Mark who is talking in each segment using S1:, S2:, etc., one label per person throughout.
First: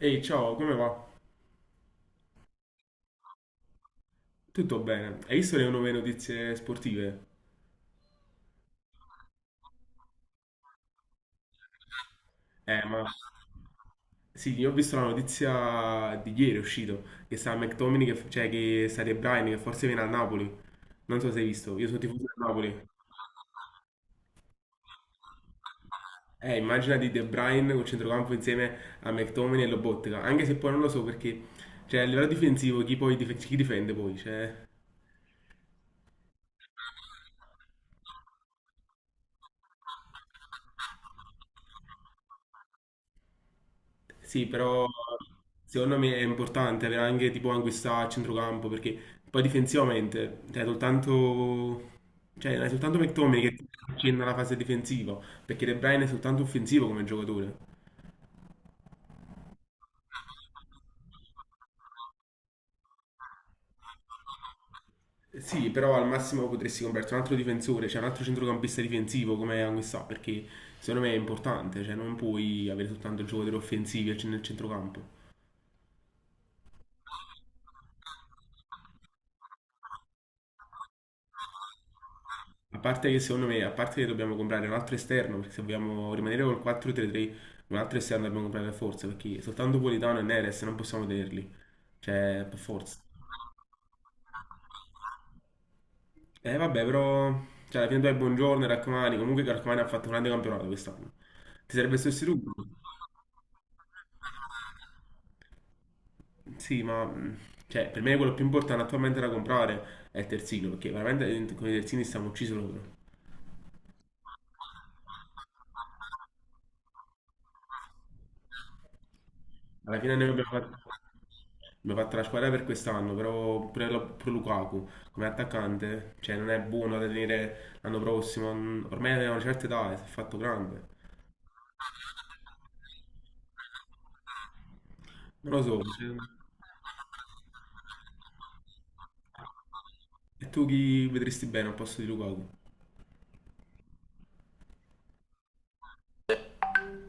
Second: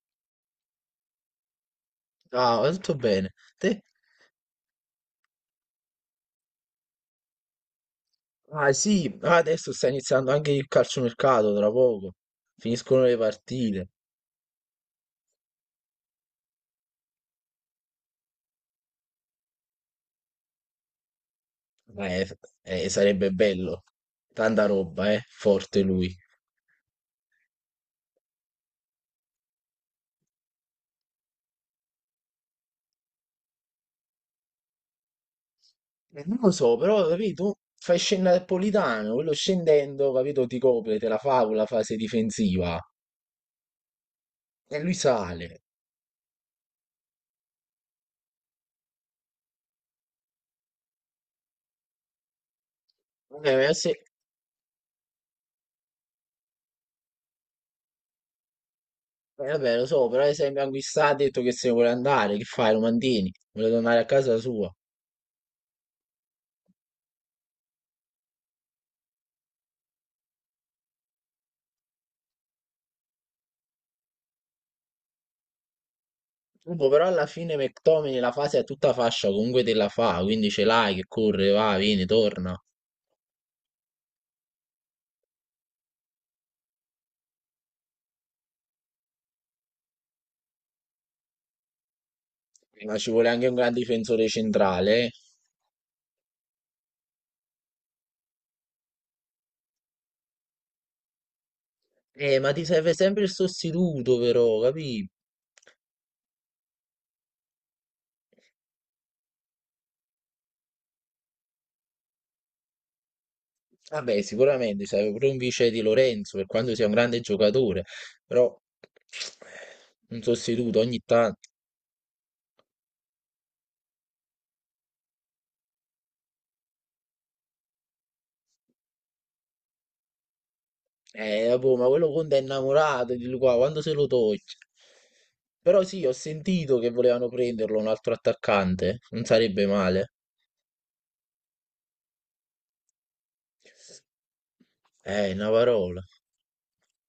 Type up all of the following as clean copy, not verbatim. S1: Ehi, ciao, come va?
S2: Ah, tutto bene. Te
S1: Tutto bene. Hai visto le nuove notizie sportive?
S2: adesso sta iniziando anche il calciomercato tra poco.
S1: Ma
S2: Finiscono le partite.
S1: sì, io ho visto la notizia di ieri, è uscito, che sta McTominay, che, cioè che sta De Bruyne, che forse viene a Napoli. Non so se hai visto, io sono tifoso
S2: Eh,
S1: del Napoli.
S2: sarebbe bello. Tanta roba, eh. Forte lui.
S1: Immagina di De Bruyne col centrocampo insieme a McTominay e Lobotka, anche se poi non lo so perché, cioè, a livello difensivo, chi poi chi difende poi? Cioè.
S2: Non lo so, però, capito? Fai scendere Napolitano, quello scendendo, capito? Ti copre, te la fa con la fase difensiva.
S1: Sì,
S2: E
S1: però
S2: lui sale.
S1: secondo me è importante avere anche tipo Anguissa a centrocampo perché poi difensivamente cioè, soltanto, cioè, non è soltanto McTominay che
S2: Eh,
S1: ti
S2: ma se-
S1: accenna la fase difensiva perché De Bruyne è soltanto offensivo come giocatore.
S2: vabbè, lo so, però ad esempio anche sta ha detto che se ne vuole andare, che fai? Lo mantieni? Vuole tornare a casa sua.
S1: Sì, però al massimo potresti comprarti un altro difensore, cioè un altro centrocampista difensivo come Anguissa perché secondo me è importante, cioè non puoi avere soltanto giocatori offensivi nel centrocampo.
S2: Comunque, però alla fine McTominay la fase è tutta fascia, comunque te la fa, quindi ce l'hai che corre, va, vieni, torna.
S1: A parte che secondo me, a parte che dobbiamo comprare un altro esterno, perché se vogliamo rimanere col 4-3-3, un altro esterno dobbiamo comprare per forza, perché soltanto Politano e Neres non possiamo tenerli. Cioè, per
S2: Ma
S1: forza.
S2: ci vuole anche un gran difensore centrale.
S1: Eh vabbè, però, cioè, alla fine tu hai Buongiorno e Raccomani, comunque Raccomani ha fatto un grande campionato quest'anno. Ti serve il sostituto?
S2: Ma ti serve sempre il sostituto, però, capì?
S1: Sì, ma cioè, per me quello più importante attualmente da comprare è il terzino, perché veramente con i terzini stiamo uccisi loro.
S2: Vabbè, sicuramente serve pure un vice di Lorenzo, per quanto sia un grande giocatore, però
S1: Alla fine
S2: un
S1: noi abbiamo fatto.
S2: sostituto ogni tanto.
S1: Mi ha fatto la squadra per quest'anno, però pure pure Lukaku come attaccante, cioè non è buono da tenere l'anno prossimo, ormai è una certa età, si è fatto grande.
S2: Vabbè, ma quello Conte è innamorato di lui qua, quando se lo toglie?
S1: Non lo so,
S2: Però sì, ho
S1: cioè,
S2: sentito che volevano prenderlo un altro attaccante, non sarebbe male.
S1: e tu chi vedresti bene al posto di Lukaku?
S2: Una parola.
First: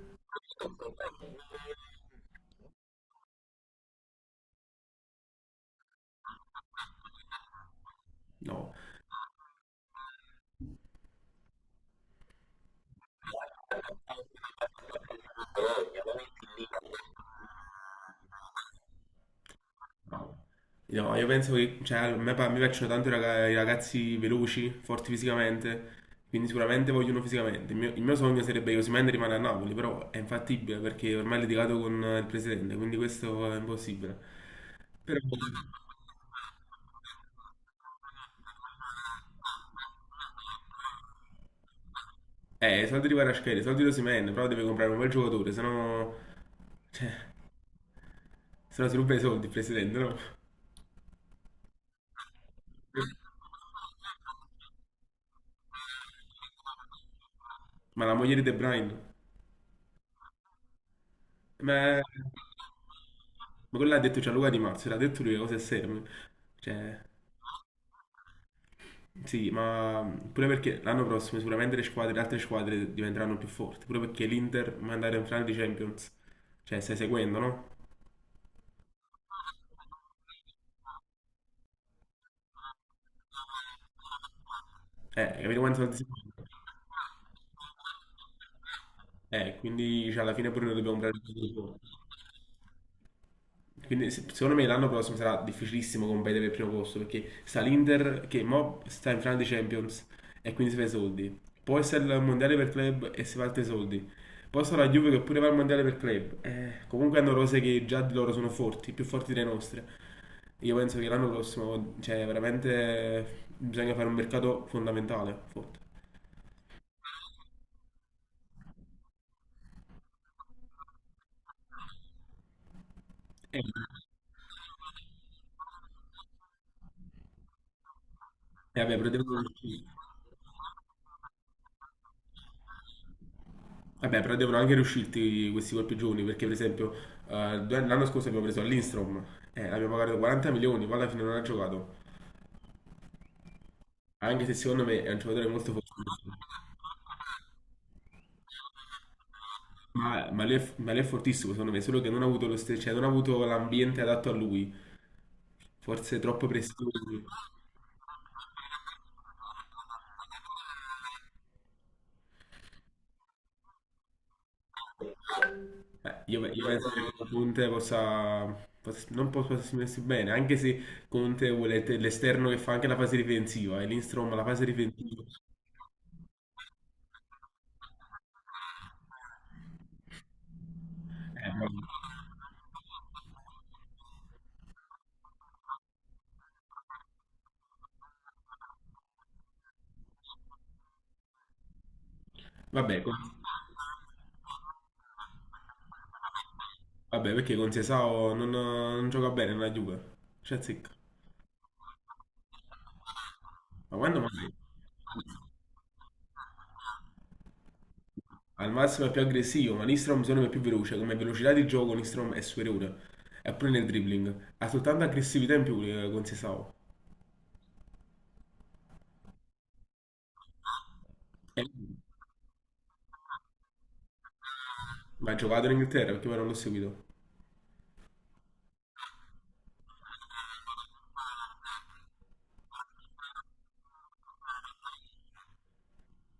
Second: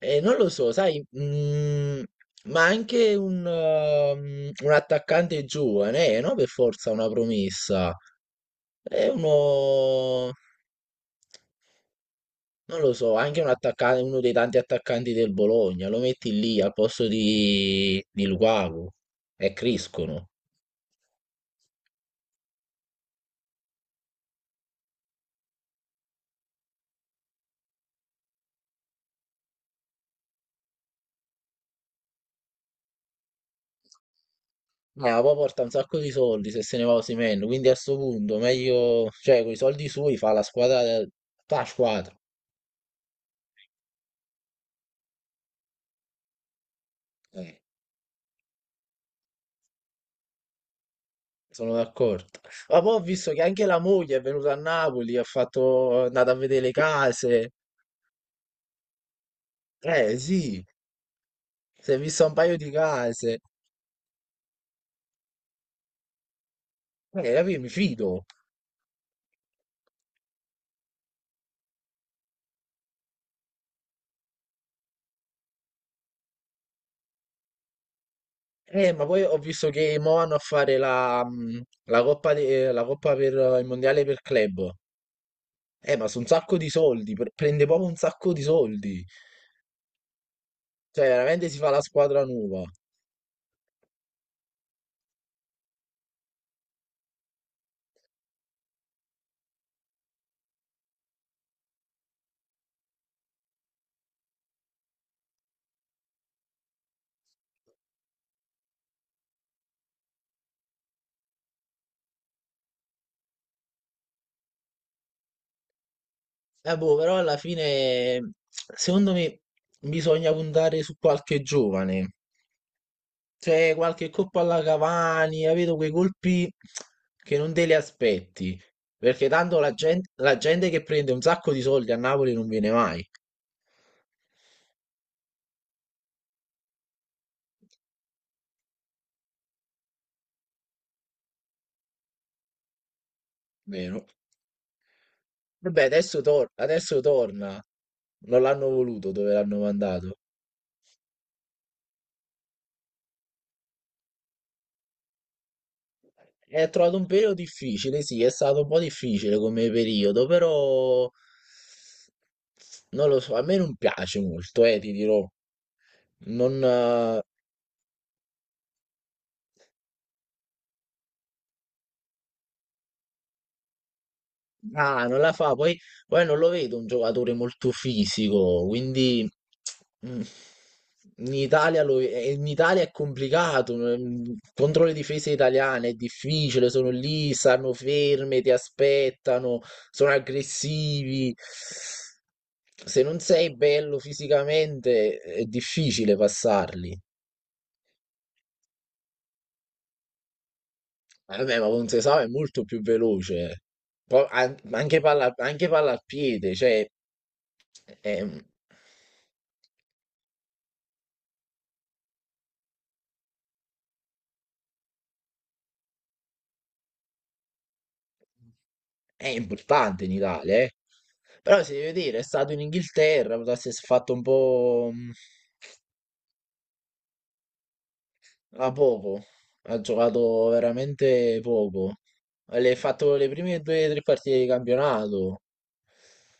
S2: Non lo so, sai, ma anche un un attaccante giovane, no? Per forza una promessa.
S1: No,
S2: È uno, non lo so, anche un attaccante, uno dei tanti attaccanti del Bologna, lo metti lì al posto di Lukaku e crescono.
S1: no. No, io penso che cioè, a me mi piacciono tanto i i ragazzi veloci, forti fisicamente, quindi sicuramente voglio uno fisicamente. Il mio sogno sarebbe che Osimhen rimane a Napoli, però è infattibile perché ormai è litigato con il presidente, quindi questo è impossibile. Però.
S2: Ma poi porta un sacco di soldi se se ne va Osimhen, quindi a sto punto meglio, cioè, con i soldi sui fa la squadra, fa la squadra.
S1: I soldi di Kvaratskhelia, i soldi di Osimhen, però deve comprare un bel giocatore, sennò. Cioè,
S2: Eh.
S1: sennò si ruba i soldi il presidente, no?
S2: Sono d'accordo. Ma poi ho visto che anche la moglie è venuta a Napoli, ha fatto, è andata a vedere le case.
S1: Ma la moglie di De Bruyne,
S2: Eh sì,
S1: ma,
S2: si è
S1: ma
S2: vista un paio di case.
S1: quello l'ha detto Gianluca Di Marzio, l'ha detto lui, le cose serie. Cioè,
S2: Capì? Mi fido.
S1: sì, ma pure perché l'anno prossimo sicuramente le squadre, le altre squadre diventeranno più forti, pure perché l'Inter va ad andare in finale di Champions. Cioè, stai seguendo, no?
S2: Ma poi ho visto che mo vanno a fare la la coppa, la coppa per il mondiale per club.
S1: Capito quanto soldi si
S2: Ma su un
S1: fa?
S2: sacco di soldi, prende proprio un sacco di soldi.
S1: Quindi cioè, alla fine pure noi dobbiamo
S2: Cioè,
S1: comprare
S2: veramente si fa
S1: tutto.
S2: la squadra nuova.
S1: Quindi secondo me l'anno prossimo sarà difficilissimo competere per il primo posto perché sta l'Inter che mo sta in finale di Champions e quindi si fa i soldi. Poi sta il mondiale per club e si fa altri soldi. Poi sta la Juve che pure va al mondiale per club. Comunque hanno rose che già di loro sono forti, più forti delle nostre. Io penso che l'anno prossimo, cioè veramente bisogna fare un mercato fondamentale, forte.
S2: Boh, però alla fine, secondo me, bisogna puntare su qualche giovane.
S1: E
S2: C'è qualche colpo alla Cavani, capito? Quei colpi che non te li aspetti.
S1: vabbè, però
S2: Perché tanto la gente che prende un sacco di soldi a Napoli non viene mai,
S1: vabbè, però devono anche riuscirti questi colpi giovani, perché per esempio l'anno scorso abbiamo preso Lindstrom, l'abbiamo pagato 40 milioni, poi alla fine non ha giocato,
S2: vero?
S1: anche se secondo me è un giocatore molto
S2: Vabbè, adesso,
S1: fortunato,
S2: adesso torna. Non l'hanno voluto dove l'hanno mandato.
S1: ma lui è fortissimo secondo me, solo che non ha avuto lo stesso, cioè non ha avuto l'ambiente adatto a lui, forse troppo
S2: È
S1: presto.
S2: trovato un periodo difficile, sì, è stato un po' difficile come periodo, però non lo so, a me non piace molto, ti dirò.
S1: Io,
S2: Non,
S1: io penso che Conte non possa esprimersi bene, anche se Conte vuole l'esterno che fa anche la fase difensiva, e Lindstrom la fase
S2: Ah, non
S1: difensiva.
S2: la fa, poi, poi non lo vedo un giocatore molto fisico, quindi mm, in
S1: eh, ma-
S2: Italia, in Italia è complicato, contro le difese italiane è difficile, sono lì, stanno ferme, ti aspettano, sono aggressivi.
S1: Vabbè.
S2: Se non sei bello fisicamente è difficile passarli.
S1: Vabbè, perché con Sesao non gioca bene nella Juve. Cioè, zecca.
S2: Vabbè, ma Ponzesau è molto più veloce.
S1: Ma quando
S2: Poi
S1: mai?
S2: anche palla al piede, cioè è,
S1: Al massimo è più aggressivo, ma Nistrom secondo me è più veloce. Come velocità di gioco Nistrom è superiore. E pure nel dribbling. Ha soltanto aggressività in più con Sesao.
S2: è importante in Italia, eh.
S1: E-
S2: Però si deve dire, è stato in Inghilterra, potesse si è fatto un po'
S1: Ma ha giocato in Inghilterra perché poi non l'ho seguito.
S2: a poco, ha giocato veramente poco. Le ha fatto le prime due o tre partite di campionato,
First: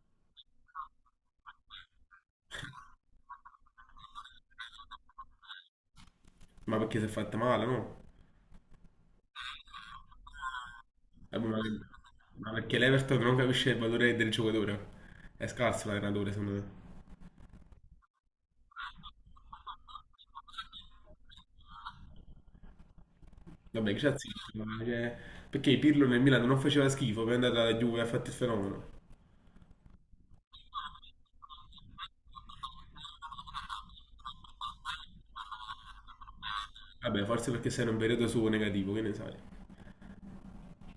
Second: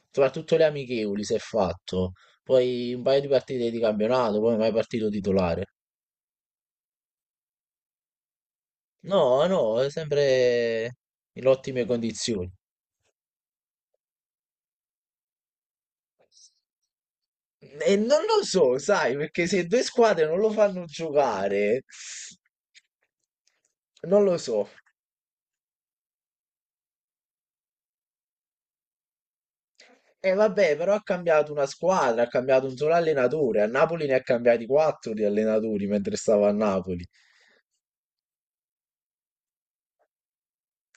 S2: soprattutto le amichevoli si è fatto, poi un paio di partite di campionato, poi non è mai partito titolare.
S1: Ma perché si è fatta male, no?
S2: No, no, è sempre
S1: Eh,
S2: in
S1: Ma
S2: ottime
S1: ma
S2: condizioni.
S1: perché l'Everton non capisce il valore del giocatore. È scarso l'allenatore, secondo me.
S2: E non lo so, sai, perché se due squadre non lo fanno giocare,
S1: Vabbè, che c'ha
S2: non lo so.
S1: zitto. Perché Pirlo nel Milan non faceva schifo, poi è andato alla Juve e ha fatto il fenomeno.
S2: E vabbè, però ha cambiato una squadra, ha cambiato un solo allenatore. A Napoli ne ha cambiati quattro di allenatori mentre stava a Napoli.
S1: Vabbè, forse perché sei in un periodo suo negativo, che ne sai.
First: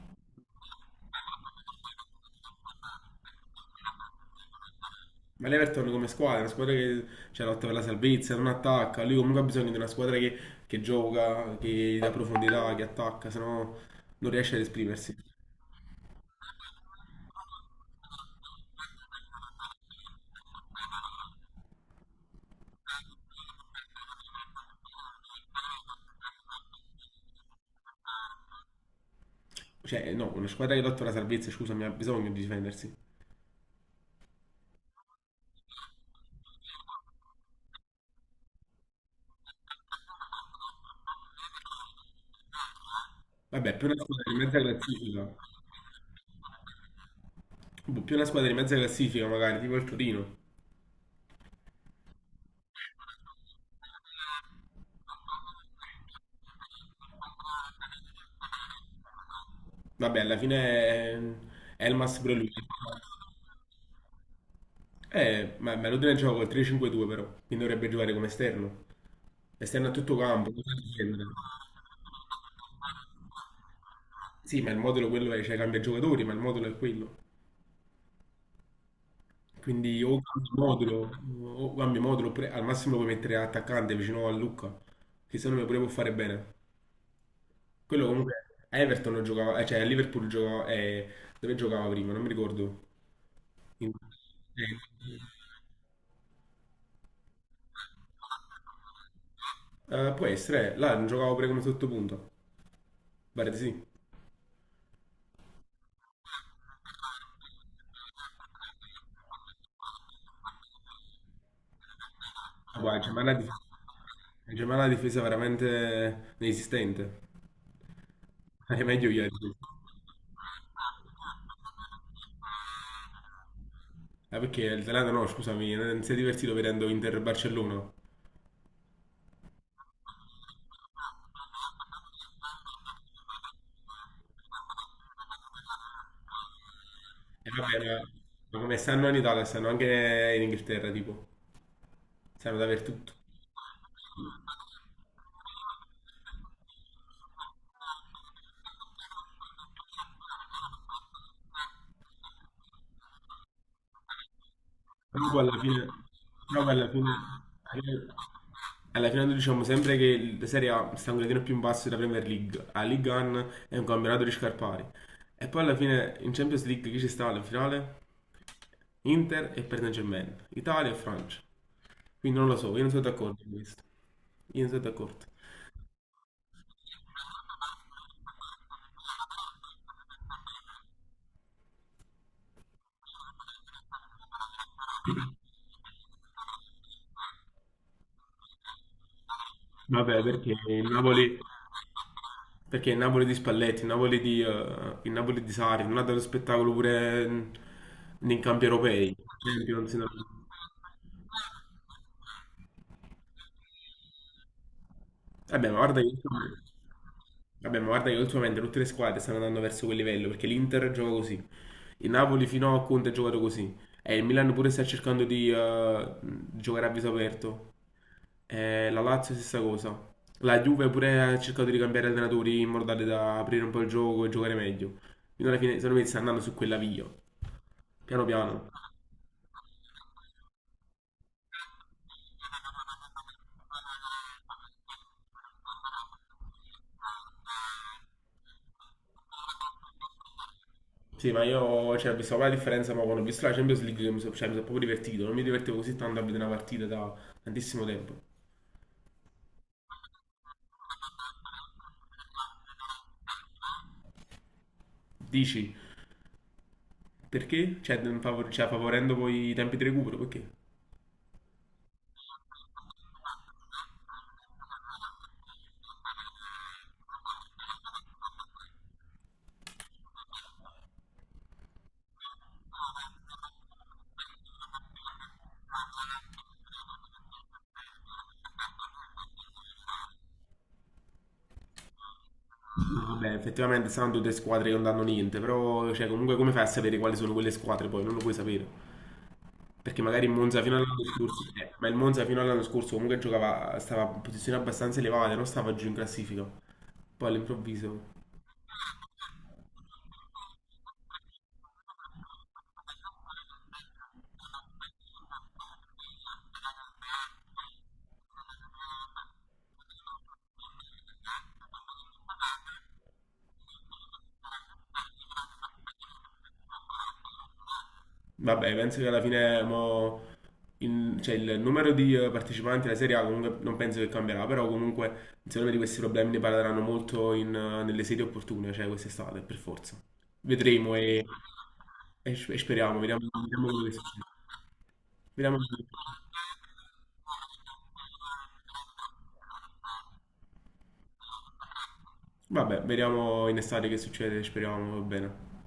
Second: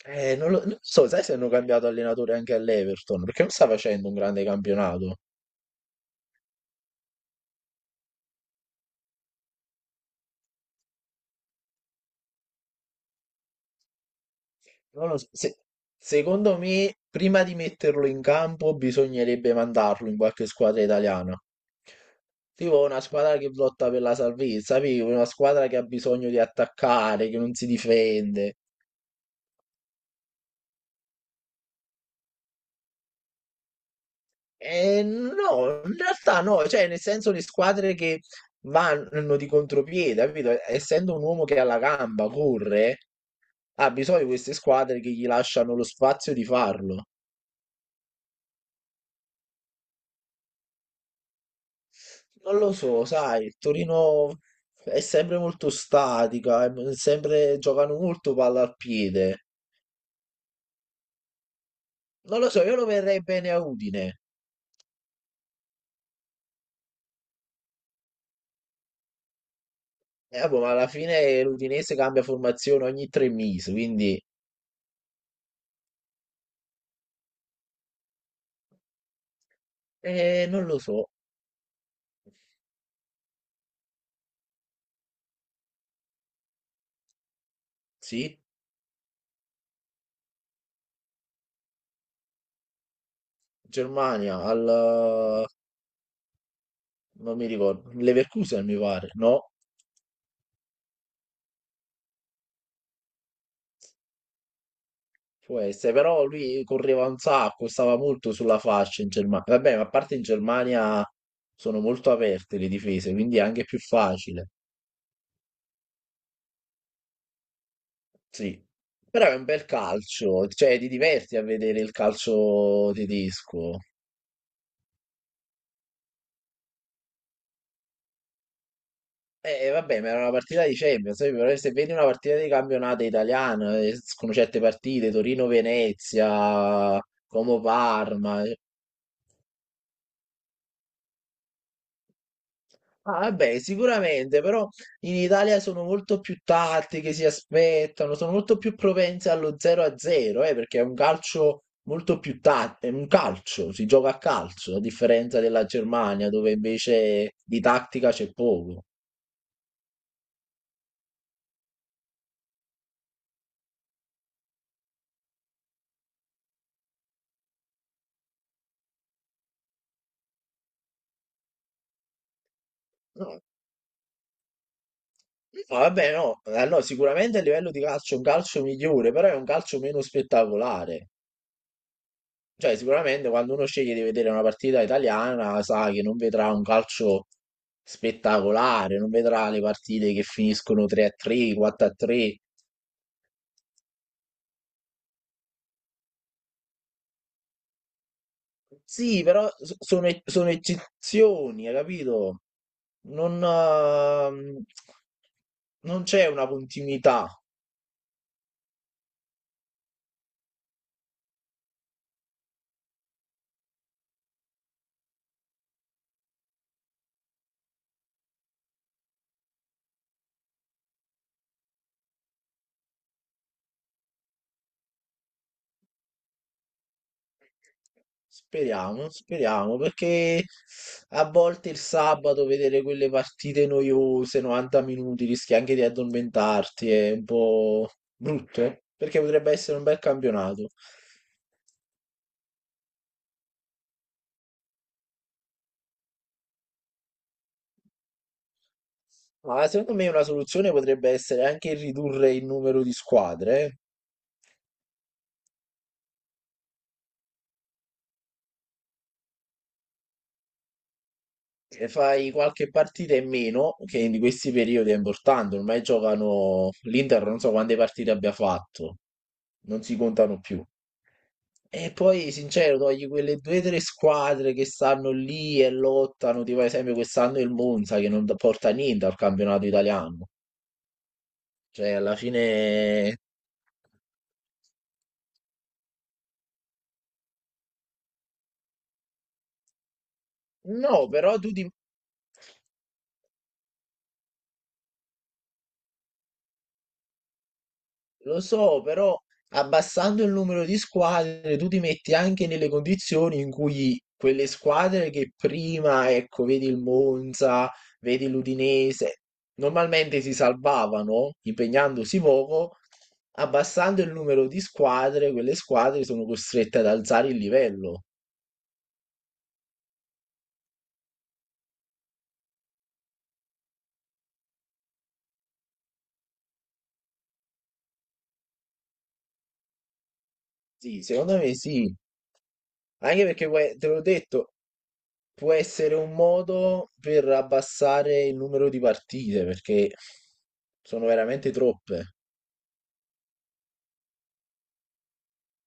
S2: Non lo so, sai se hanno cambiato allenatore anche all'Everton, perché non sta facendo un grande campionato.
S1: Ma l'Everton come squadra, è una squadra che c'è lotta per la salvezza, non attacca. Lui comunque ha bisogno di una squadra che, gioca, che dà profondità, che attacca, se no non riesce ad
S2: Non
S1: esprimersi.
S2: lo so. Secondo me, prima di metterlo in campo, bisognerebbe mandarlo in qualche squadra italiana. Tipo una squadra che lotta per la salvezza, capito? Una squadra che ha bisogno di attaccare, che non si difende.
S1: Cioè, no, una squadra che lotta per la salvezza, scusami, ha bisogno di difendersi.
S2: E no, in realtà no, cioè nel senso le squadre che vanno di contropiede, capito? Essendo un uomo che ha la gamba, corre,
S1: Vabbè, più
S2: ha
S1: una
S2: bisogno di
S1: squadra di
S2: queste
S1: mezza
S2: squadre che gli
S1: classifica,
S2: lasciano lo spazio di farlo.
S1: boh, più una squadra di mezza classifica magari, tipo il Torino.
S2: Non lo so, sai, il Torino è sempre molto statica, è sempre, giocano molto palla al piede.
S1: Vabbè, alla fine è Elmas pure
S2: Non lo
S1: lui.
S2: so, io lo verrei bene a Udine.
S1: Ma Maradona gioca col 3-5-2 però, quindi dovrebbe giocare come esterno. Esterno a tutto campo,
S2: Boh, ma
S1: cosa
S2: alla
S1: difendere?
S2: fine l'Udinese cambia formazione ogni tre mesi, quindi
S1: Sì, ma il modulo quello è, cioè cambia giocatori, ma il modulo è quello. Quindi
S2: non lo so.
S1: o cambi modulo, oppure al massimo puoi mettere attaccante vicino a Lucca, che secondo me pure può fare bene. Quello comunque
S2: Sì,
S1: a Everton non giocava, cioè a Liverpool giocava, dove giocava prima? Non mi ricordo. In-
S2: Germania al
S1: eh,
S2: non mi ricordo, Leverkusen mi pare, no?
S1: può essere, là non giocava pure come sottopunto. Pare di sì. Ma
S2: Può essere, però lui correva un sacco, stava molto sulla fascia in Germania. Vabbè, ma a parte in Germania sono molto aperte le
S1: guarda, cioè,
S2: difese, quindi è anche più facile.
S1: la Germania è una difesa veramente inesistente.
S2: Sì.
S1: È meglio
S2: Però
S1: ieri.
S2: è un bel calcio, cioè ti diverti a vedere il calcio tedesco.
S1: Ah, perché il Zalando no, scusami, non si è divertito vedendo Inter Barcellona.
S2: Vabbè, ma era una partita di Champions, però se vedi una partita di campionato italiano, con certe partite, Torino-Venezia,
S1: E va bene,
S2: Como-Parma,
S1: ma come stanno in Italia, stanno anche in Inghilterra, tipo. Stanno dappertutto.
S2: ah, vabbè, sicuramente, però in Italia sono molto più tattiche, si aspettano, sono molto più propense allo 0-0, perché è un calcio molto più tattico, è un calcio, si gioca a calcio, a
S1: Però
S2: differenza
S1: poi alla
S2: della
S1: fine,
S2: Germania, dove
S1: però poi alla fine,
S2: invece di tattica c'è poco.
S1: alla fine noi diciamo sempre che la Serie A sta un gradino più in basso della Premier League. La Ligue 1 è un campionato di scarpari. E poi alla fine in Champions League chi ci sta alla finale? Inter e Paris Saint-Germain. Italia e Francia. Quindi non lo so, io non sono d'accordo con questo. Io non sono d'accordo.
S2: No, Vabbè, no, allora, sicuramente a livello di calcio è un calcio migliore, però è un calcio meno spettacolare. Cioè, sicuramente quando uno sceglie di vedere una partita italiana, sa che non vedrà un calcio spettacolare, non vedrà le partite
S1: Vabbè,
S2: che
S1: perché
S2: finiscono
S1: il Napoli,
S2: 3-3, 4-3.
S1: perché il Napoli di Spalletti, il Napoli di Sarri non ha dato spettacolo pure nei campi europei.
S2: Sì, però
S1: Champions, no.
S2: sono, sono eccezioni, hai capito? Non, ehm,
S1: Vabbè, ma guarda
S2: non
S1: che,
S2: c'è una continuità.
S1: vabbè, ma guarda che ultimamente tutte le squadre stanno andando verso quel livello, perché l'Inter gioca così. Il Napoli fino a Conte ha giocato così. E il Milan pure sta cercando di giocare a viso aperto. La Lazio stessa cosa. La Juve pure ha cercato di cambiare allenatori in modo tale da aprire un po' il gioco e giocare meglio. Fino alla fine, secondo me, sta andando su quella via. Piano piano.
S2: Speriamo, speriamo, perché a volte il sabato vedere quelle partite noiose, 90 minuti, rischi anche di addormentarti, è un po' brutto, perché potrebbe essere un bel campionato.
S1: Sì, ma io cioè, ho visto la differenza, ma quando ho visto la Champions League che mi sono cioè, mi sono proprio divertito. Non mi divertivo così tanto a vedere una partita da tantissimo tempo.
S2: Ma secondo me una soluzione potrebbe essere anche ridurre il numero di squadre, eh.
S1: Dici, perché? Cioè, non favorendo poi i tempi di recupero, perché?
S2: E fai qualche partita in meno, che in questi periodi è importante, ormai giocano l'Inter, non so quante partite abbia fatto, non si contano più. E poi, sincero, togli quelle due o tre squadre che stanno lì e lottano, tipo ad esempio quest'anno il Monza che non porta niente al campionato italiano. Cioè, alla
S1: No,
S2: fine...
S1: vabbè, effettivamente saranno tutte squadre che non danno niente, però cioè, comunque come fai a sapere quali sono quelle squadre poi? Non lo puoi sapere. Perché magari il Monza fino
S2: No,
S1: all'anno scorso, ma il Monza fino all'anno scorso comunque giocava, stava in posizioni abbastanza elevate, non stava giù in classifica. Poi all'improvviso.
S2: lo so, però abbassando il numero di squadre tu ti metti anche nelle condizioni in cui quelle squadre che prima, ecco, vedi il Monza, vedi l'Udinese, normalmente si salvavano impegnandosi poco, abbassando il numero di squadre, quelle squadre sono costrette ad alzare il livello.
S1: Vabbè, penso che alla fine mo, il, cioè, il numero di partecipanti alla Serie A comunque non penso che cambierà, però comunque secondo me di questi problemi ne parleranno molto in, nelle serie opportune, cioè quest'estate, per forza. Vedremo
S2: Sì,
S1: e,
S2: secondo me sì,
S1: e s- e speriamo, vediamo,
S2: anche perché
S1: vediamo,
S2: poi, te l'ho detto, può
S1: vediamo-
S2: essere un modo per abbassare il numero di partite, perché sono veramente troppe.
S1: vabbè, vediamo in estate che succede, speriamo, va bene.